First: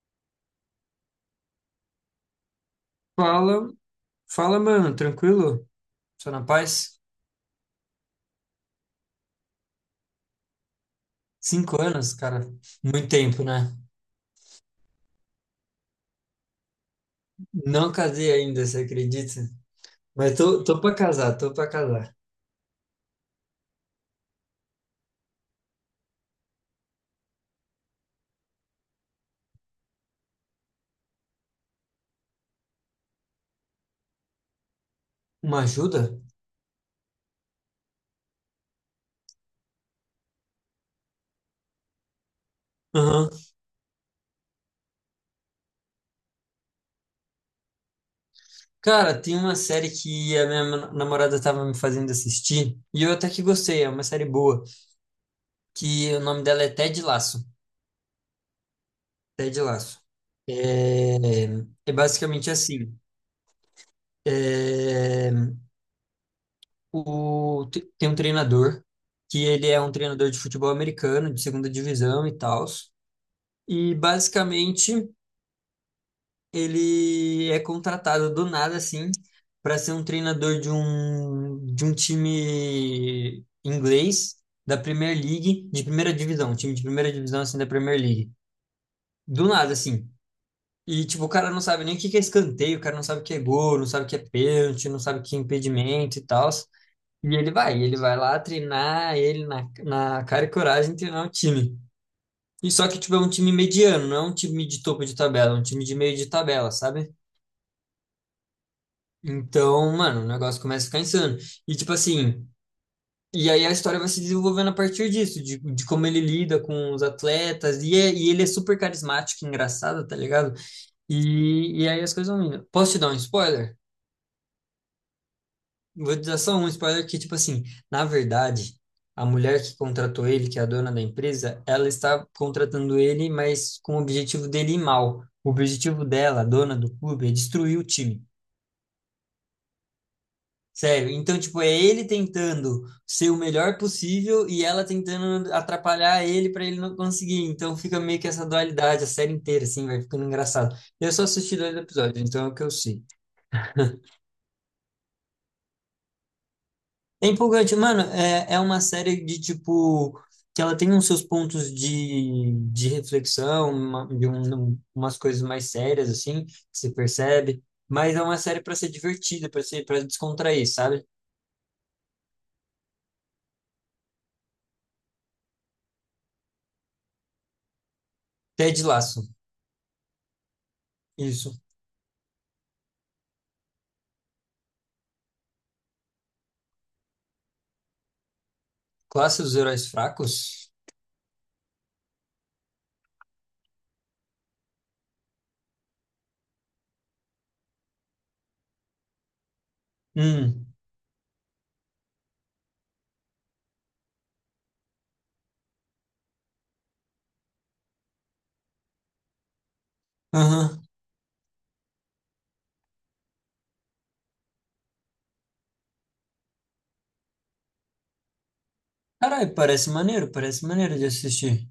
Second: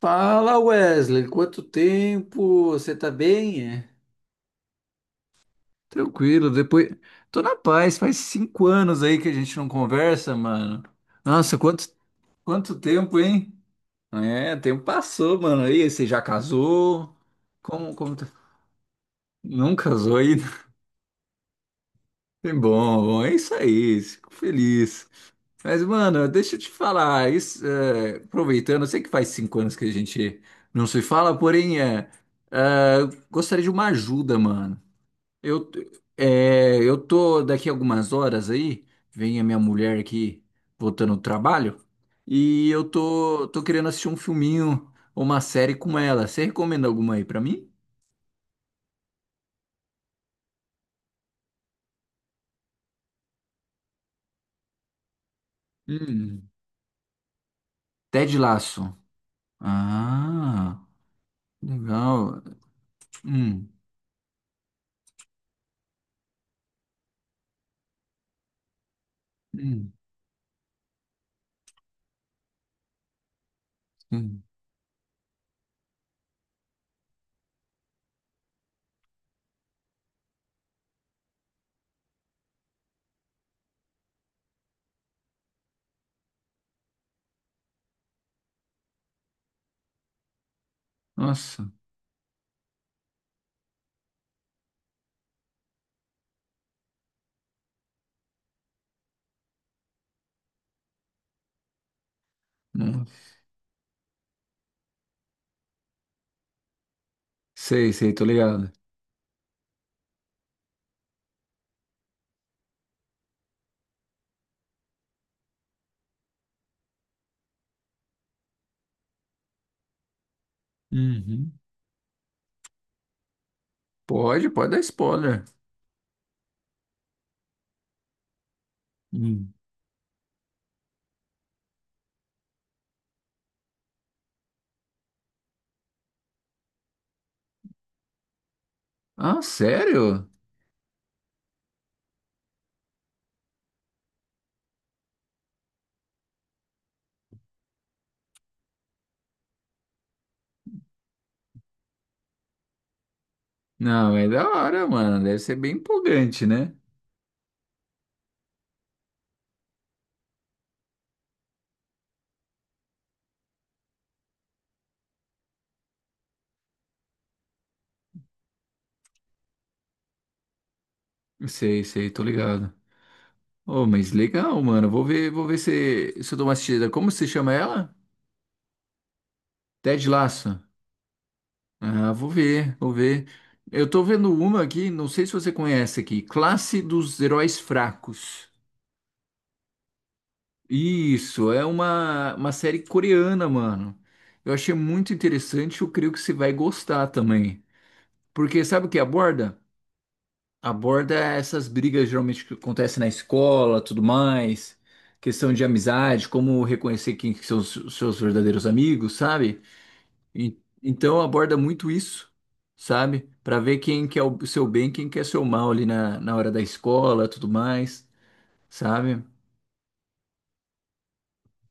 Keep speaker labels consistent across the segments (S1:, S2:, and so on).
S1: Fala Wesley, quanto tempo? Você tá bem?
S2: Fala,
S1: É?
S2: fala, mano, tranquilo? Só na
S1: Tranquilo, depois.
S2: paz?
S1: Tô na paz, faz 5 anos aí que a gente não conversa, mano. Nossa,
S2: Cinco
S1: quanto,
S2: anos, cara,
S1: quanto
S2: muito
S1: tempo,
S2: tempo,
S1: hein?
S2: né?
S1: É, tempo passou, mano. E aí, você já casou?
S2: Não
S1: Como, como... tá-
S2: casei ainda, você acredita?
S1: Não casou
S2: Mas
S1: ainda?
S2: tô, tô pra casar, tô pra casar.
S1: É bom, é isso aí, fico feliz. Mas, mano, deixa eu te falar, isso, é, aproveitando, eu sei que faz 5 anos que a gente não se fala, porém, eu gostaria de uma ajuda, mano.
S2: Uma
S1: Eu,
S2: ajuda?
S1: eu tô daqui algumas horas aí, vem a minha mulher aqui voltando do trabalho, e eu
S2: Aham.
S1: tô querendo assistir um filminho ou uma série com ela. Você recomenda alguma aí pra mim?
S2: Cara, tem uma série que a minha namorada tava me fazendo assistir, e eu até que gostei, é uma série boa, que o nome
S1: Hum,
S2: dela é Ted Lasso.
S1: Ted Lasso.
S2: Ted Lasso.
S1: Ah,
S2: É, é,
S1: legal.
S2: basicamente assim.
S1: Hum,
S2: É, tem um treinador que ele é
S1: hum,
S2: um treinador de futebol americano, de segunda divisão e tal. E
S1: hum.
S2: basicamente ele é contratado do nada assim para ser um treinador de um time inglês da Premier League, de primeira divisão, um time de primeira divisão assim da Premier League. Do nada assim. E tipo, o cara não
S1: Nossa,
S2: sabe nem o que que é escanteio, o cara não sabe o que é gol, não sabe o que é pênalti, não sabe o que é impedimento e tal. E ele vai lá treinar ele na cara e coragem treinar o time. E só que, tipo, é um
S1: nossa.
S2: time mediano, não é um time de topo de tabela, é um time de meio de tabela, sabe?
S1: Sei, sei, tô ligado.
S2: Então, mano, o negócio começa a ficar insano. E, tipo assim, e aí a história vai se desenvolvendo a partir disso, de como ele lida com os atletas, e, e ele é super carismático, engraçado, tá ligado?
S1: Uhum.
S2: E aí as coisas vão indo. Posso te dar um spoiler?
S1: Pode, pode dar spoiler.
S2: Vou te dar só um spoiler que, tipo assim, na verdade, a
S1: Hum.
S2: mulher que contratou ele, que é a dona da empresa, ela está contratando ele, mas com o objetivo dele ir mal. O objetivo dela, a dona do clube, é destruir o time.
S1: Ah, sério?
S2: Sério. Então, tipo, é ele tentando ser o melhor possível e ela tentando atrapalhar ele para ele não conseguir. Então fica meio que essa dualidade a série inteira, assim, vai ficando engraçado. Eu só assisti 2 episódios, então é o que eu sei.
S1: Não, é da hora, mano. Deve ser bem empolgante, né?
S2: É empolgante, mano. É, é uma série de tipo que ela tem uns seus pontos de reflexão, uma, de um, umas coisas mais sérias assim, que você percebe. Mas é uma série pra ser divertida, pra ser para descontrair, sabe?
S1: Sei, sei, tô ligado. Oh, mas legal, mano. Vou ver se eu dou uma assistida. Como se chama ela?
S2: Ted Lasso,
S1: Ted Lasso.
S2: isso.
S1: Ah, vou ver, vou ver. Eu tô vendo uma aqui, não sei se você conhece aqui. Classe dos Heróis Fracos.
S2: Classe dos Heróis Fracos.
S1: Isso, é uma série coreana, mano. Eu achei muito interessante, eu creio que você vai gostar também. Porque sabe o que aborda?
S2: Hum,
S1: Aborda essas brigas geralmente que acontecem na escola, tudo mais, questão de amizade, como reconhecer quem que são os seus verdadeiros amigos, sabe?
S2: aham.
S1: Então aborda muito isso, sabe? Pra ver quem quer o seu bem, quem quer seu mal ali na hora da escola, tudo mais, sabe?
S2: Caralho, parece maneiro de assistir.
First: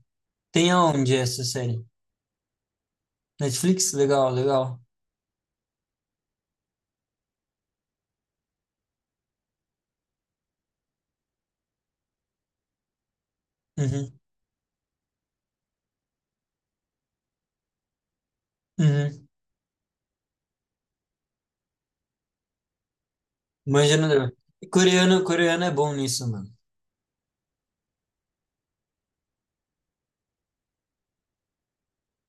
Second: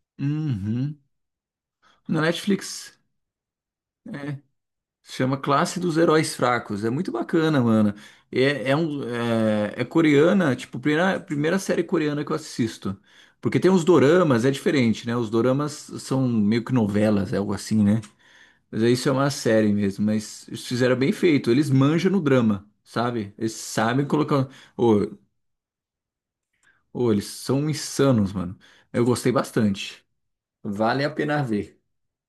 S2: Tem
S1: Uhum.
S2: aonde essa série?
S1: Na Netflix.
S2: Netflix? Legal, legal.
S1: Chama Classe dos Heróis Fracos. É muito bacana, mano. É coreana, tipo, primeira série coreana que eu assisto. Porque tem os
S2: Uhum,
S1: doramas, é diferente, né? Os doramas são meio que novelas, é algo assim, né? Mas aí isso é
S2: uhum.
S1: uma série mesmo. Mas eles fizeram bem feito. Eles manjam no drama, sabe? Eles
S2: Manja
S1: sabem
S2: no drama.
S1: colocar. Ô,
S2: Coreano, coreano é bom nisso, mano.
S1: ô, eles são insanos, mano. Eu gostei bastante. Vale a pena ver.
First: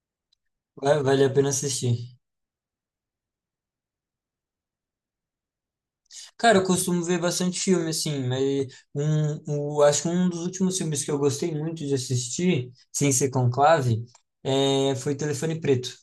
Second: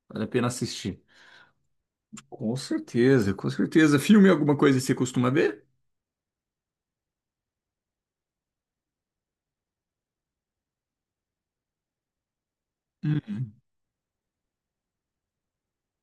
S1: Vale a pena assistir.
S2: Vale a pena assistir.
S1: Com certeza, com certeza. Filme alguma coisa que você costuma ver?
S2: Cara, eu costumo ver bastante filme, assim, mas um, o, acho que um dos últimos filmes que eu gostei muito de assistir, sem ser Conclave, é, foi Telefone Preto.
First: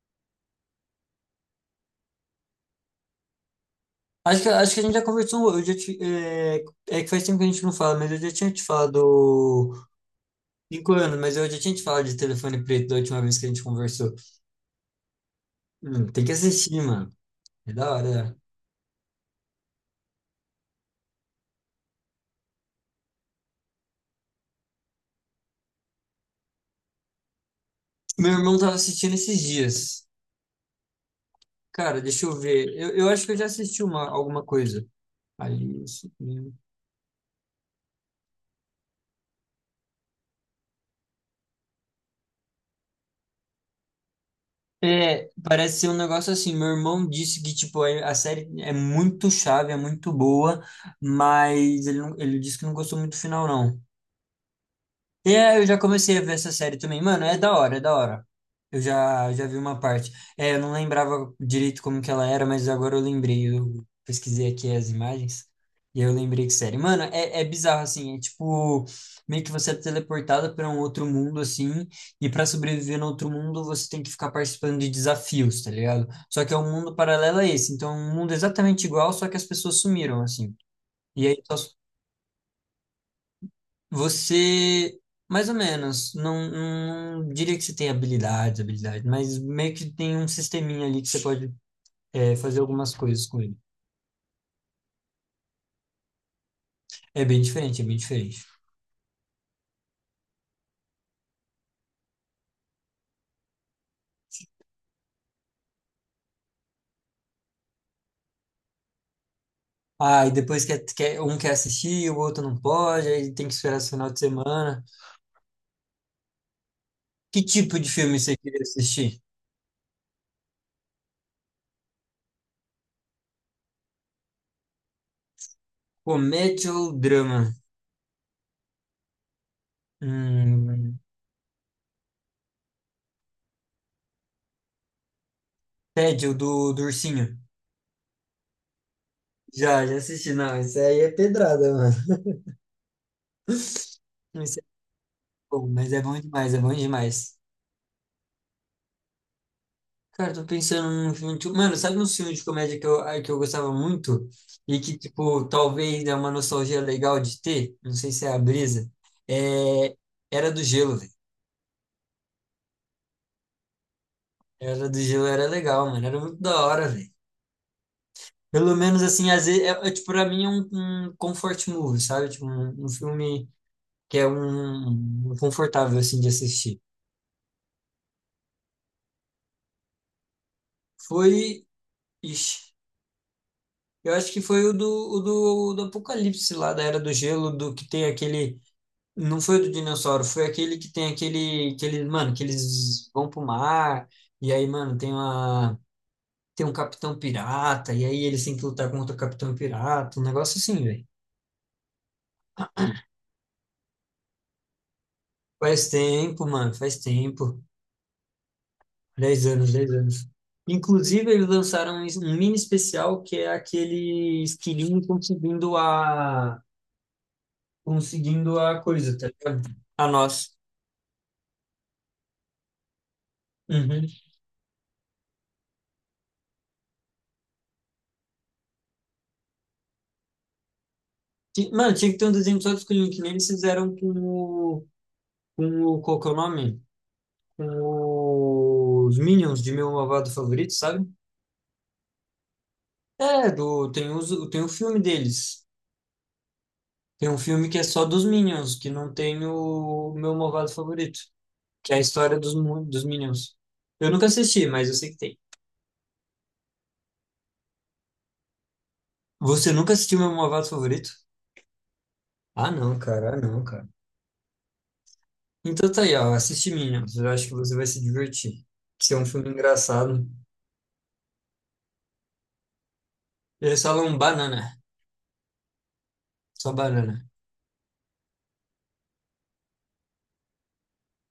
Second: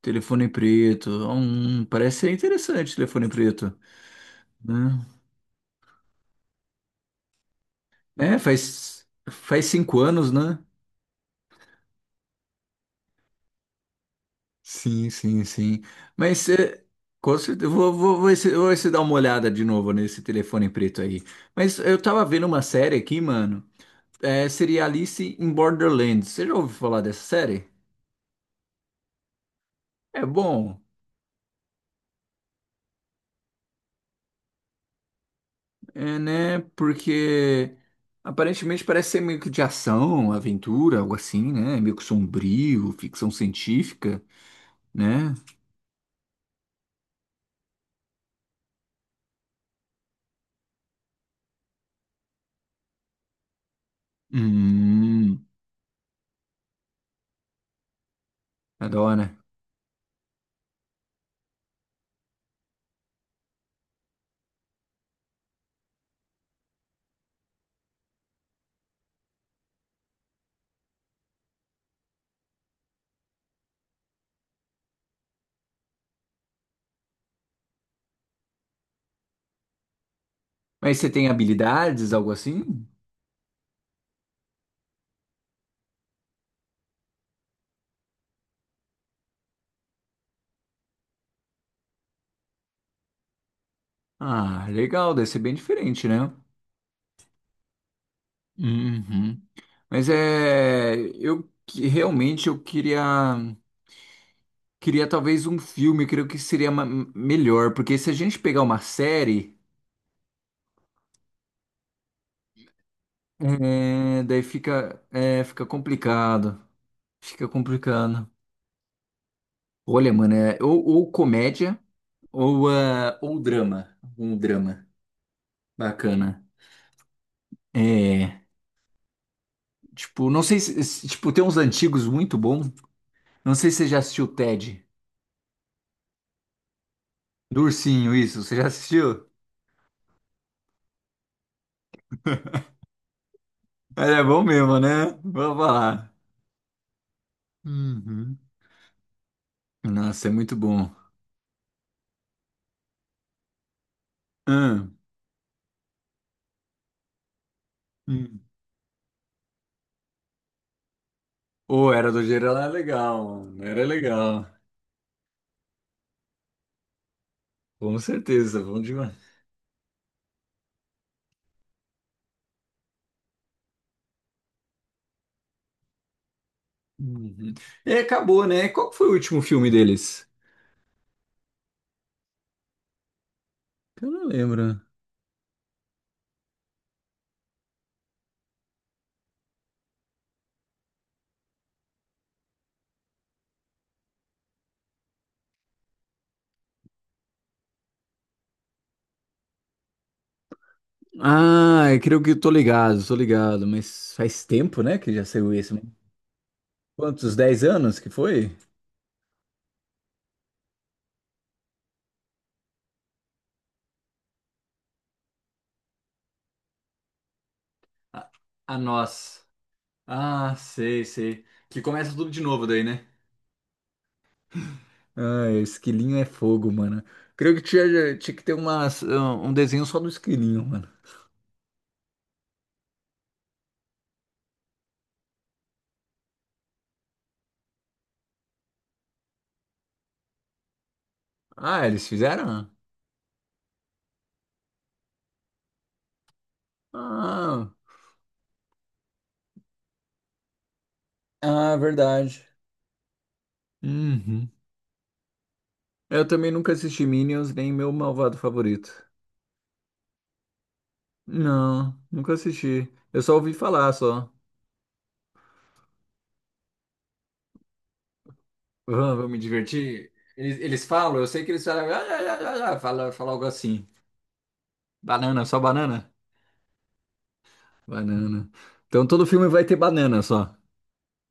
S1: Telefone preto. Parece ser interessante, telefone preto.
S2: Acho que a gente já
S1: Né?
S2: conversou, eu já é que faz tempo que a gente não fala, mas eu já
S1: É,
S2: tinha te
S1: faz
S2: falado,
S1: 5 anos, né?
S2: 5 anos, mas eu já tinha te falado de Telefone Preto da última vez que a gente conversou.
S1: Sim, sim, sim.
S2: Tem que
S1: Mas
S2: assistir,
S1: é,
S2: mano.
S1: com certeza, eu
S2: É da hora.
S1: vou esse dar uma olhada de novo nesse telefone preto aí. Mas eu tava vendo uma série aqui, mano. É, seria Alice in Borderlands. Você já ouviu falar dessa série?
S2: Meu irmão tava assistindo esses dias.
S1: É bom,
S2: Cara, deixa eu ver. Eu acho que eu já assisti uma, alguma coisa. Alice.
S1: é,
S2: Né?
S1: né? Porque aparentemente parece ser meio que de ação, aventura, algo assim, né? Meio que sombrio, ficção científica.
S2: É,
S1: Né?
S2: parece ser um negócio assim. Meu irmão disse que tipo a série é muito chave, é muito boa, mas ele, ele disse que não gostou muito do final, não. E
S1: Hum,
S2: é, eu já comecei a ver essa série também. Mano, é da hora, é da hora. Eu
S1: adora.
S2: já, eu já vi uma parte. É, eu não lembrava direito como que ela era, mas agora eu lembrei. Eu pesquisei aqui as imagens e eu lembrei que série. Mano, é, é bizarro, assim. É tipo, meio que você é teleportada para um outro mundo, assim. E para sobreviver no outro mundo, você tem que ficar participando de desafios, tá ligado? Só que é um mundo paralelo a esse. Então, é um mundo exatamente igual, só que as pessoas sumiram, assim.
S1: Mas você
S2: E
S1: tem
S2: aí só
S1: habilidades, algo assim?
S2: você, mais ou menos, não, não diria que você tem habilidades, habilidades, mas meio que tem um sisteminha ali que você pode é, fazer algumas coisas com ele.
S1: Ah, legal, deve ser bem diferente, né?
S2: É bem diferente, é bem diferente.
S1: Uhum. Mas é, realmente eu queria queria talvez um filme, eu creio que seria melhor, porque se a gente pegar uma série,
S2: Ah, e depois um quer assistir, o outro não pode, aí tem que esperar esse final de
S1: é, daí
S2: semana.
S1: fica fica complicado,
S2: Que
S1: fica
S2: tipo de filme
S1: complicado.
S2: você queria assistir?
S1: Olha, mano, ou comédia ou ou drama, um drama bacana.
S2: Comédia ou drama?
S1: É. Tipo, não sei se,
S2: Hum,
S1: se- tipo, tem uns antigos muito bons. Não sei se você já assistiu o Ted.
S2: Ted, o do ursinho.
S1: Do ursinho, isso. Você já assistiu?
S2: Já assisti, não, isso aí é pedrada, mano. Isso
S1: Ele é bom
S2: é
S1: mesmo, né? Vou
S2: bom, mas é
S1: falar.
S2: bom demais, é bom demais.
S1: Uhum. Nossa, é
S2: Cara, eu tô
S1: muito bom.
S2: pensando num filme. Tipo, mano, sabe um filme de comédia que eu, ah, que eu gostava muito? E
S1: Hum.
S2: que, tipo, talvez é uma nostalgia legal de ter? Não sei se é a
S1: Hum.
S2: brisa. É... Era do Gelo, velho.
S1: O Era do Gelo era legal, mano. Era legal.
S2: Era do Gelo, era legal, mano. Era muito da hora, velho.
S1: Com certeza,
S2: Pelo
S1: bom
S2: menos,
S1: demais.
S2: assim, às vezes, tipo, pra mim é um comfort movie, sabe? Tipo, um filme que é um confortável, assim, de assistir.
S1: Uhum. E acabou, né? Qual que foi o último filme deles?
S2: Foi. Ixi,
S1: Eu
S2: eu
S1: não
S2: acho que foi o
S1: lembro.
S2: do, o do, do Apocalipse lá, da Era do Gelo, do que tem aquele. Não foi o do dinossauro, foi aquele que tem mano, que eles vão pro mar, e aí, mano, tem um capitão pirata, e aí eles têm que lutar contra o capitão pirata, um negócio assim, velho.
S1: Ah, eu creio que eu tô ligado, tô ligado. Mas faz tempo, né, que já saiu esse. Né?
S2: Faz tempo, mano, faz
S1: Quantos?
S2: tempo.
S1: 10 anos que foi?
S2: 10 anos, 10 anos. Inclusive, eles lançaram um mini especial que é aquele esquilinho conseguindo a,
S1: A,
S2: conseguindo
S1: a
S2: a coisa, tá
S1: nós.
S2: ligado? A
S1: Ah,
S2: nós.
S1: sei, sei. Que começa tudo de novo daí, né?
S2: Uhum.
S1: Ah, esquilinho é fogo, mano. Creio que tinha que ter umas, um desenho só do esquilinho, mano.
S2: Mano, tinha que ter um desenho só do esquilinho, que nem eles fizeram com o, qual que é o nome? Os Minions de Meu Malvado Favorito, sabe?
S1: Ah, eles fizeram?
S2: Tem o filme deles. Tem um filme
S1: Ah,
S2: que é só dos Minions, que não tem o Meu Malvado Favorito,
S1: ah,
S2: que é a história
S1: verdade.
S2: dos Minions. Eu nunca
S1: Uhum.
S2: assisti, mas eu sei que tem.
S1: Eu também nunca assisti Minions, nem meu malvado favorito.
S2: Você nunca assistiu Meu Malvado Favorito?
S1: Não, nunca
S2: Ah,
S1: assisti.
S2: não,
S1: Eu só
S2: cara, ah,
S1: ouvi
S2: não, cara.
S1: falar, só.
S2: Então tá aí, ó, assiste Minions, eu acho que você vai se divertir.
S1: Ah,
S2: Que é um
S1: vou me
S2: filme
S1: divertir.
S2: engraçado.
S1: Eles falam, eu sei que eles falam, ah, ah, ah, ah, ah", fala algo
S2: Eles
S1: assim.
S2: falam banana,
S1: Banana, só banana?
S2: só banana.
S1: Banana. Então todo filme vai ter banana só.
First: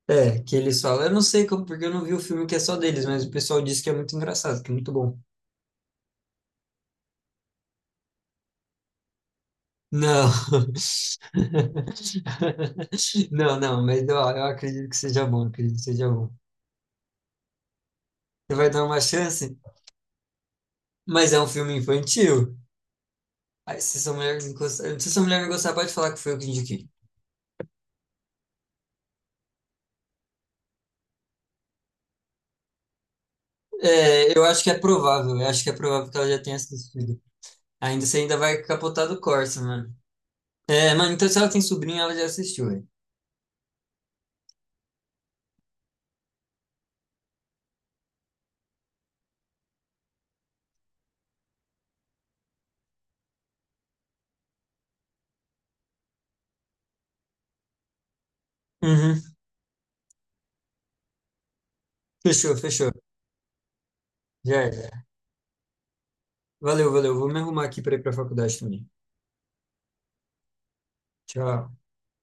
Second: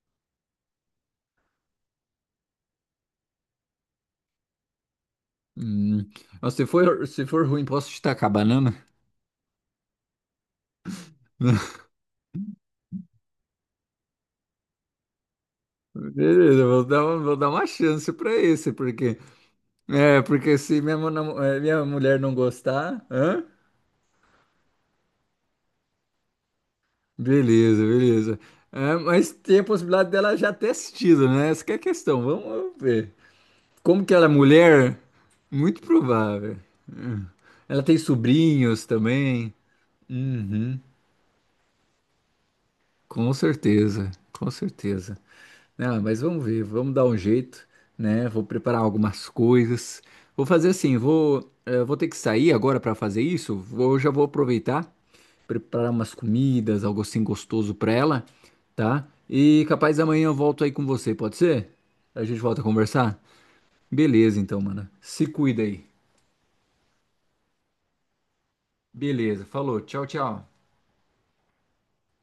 S2: É, que eles falam. Eu não sei como, porque eu não vi o filme que é só deles, mas o pessoal disse que é muito engraçado, que é muito bom.
S1: Hum. Mas se for ruim, posso destacar banana?
S2: Não. Não, não, mas ó, eu acredito que seja bom, acredito que seja bom.
S1: Beleza, vou dar uma chance pra
S2: Você vai
S1: esse,
S2: dar uma
S1: porque
S2: chance,
S1: é, porque se minha, mo-
S2: mas
S1: namo-
S2: é um
S1: eh,
S2: filme
S1: minha mulher não
S2: infantil.
S1: gostar, hã?
S2: Aí, se essa mulher não gostar, se essa mulher não gostar, pode falar que foi eu que indiquei.
S1: Beleza, beleza. É, mas tem a possibilidade dela já ter assistido, né? Essa que é a questão. Vamos ver. Como que ela é
S2: É, eu acho que é
S1: mulher?
S2: provável, eu acho que é
S1: Muito
S2: provável que ela já tenha
S1: provável.
S2: assistido.
S1: Hum. Ela tem
S2: Ainda você ainda vai
S1: sobrinhos
S2: capotar do
S1: também.
S2: Corsa, mano.
S1: Uhum.
S2: É, mano, então se ela tem sobrinha, ela já assistiu, velho.
S1: Com certeza, com certeza. Né? Ah, mas vamos ver, vamos dar um jeito, né? Vou preparar algumas coisas. Vou fazer assim, vou ter que sair agora para fazer isso. Vou, já vou aproveitar, preparar umas comidas, algo assim gostoso para ela, tá?
S2: Uhum,
S1: E capaz amanhã eu volto aí com você, pode ser? A gente
S2: fechou,
S1: volta a
S2: fechou.
S1: conversar? Beleza, então,
S2: Já
S1: mano.
S2: era.
S1: Se cuida aí.
S2: Valeu, valeu. Vou me arrumar aqui para ir para a faculdade também.
S1: Beleza, falou, tchau, tchau.
S2: Tchau.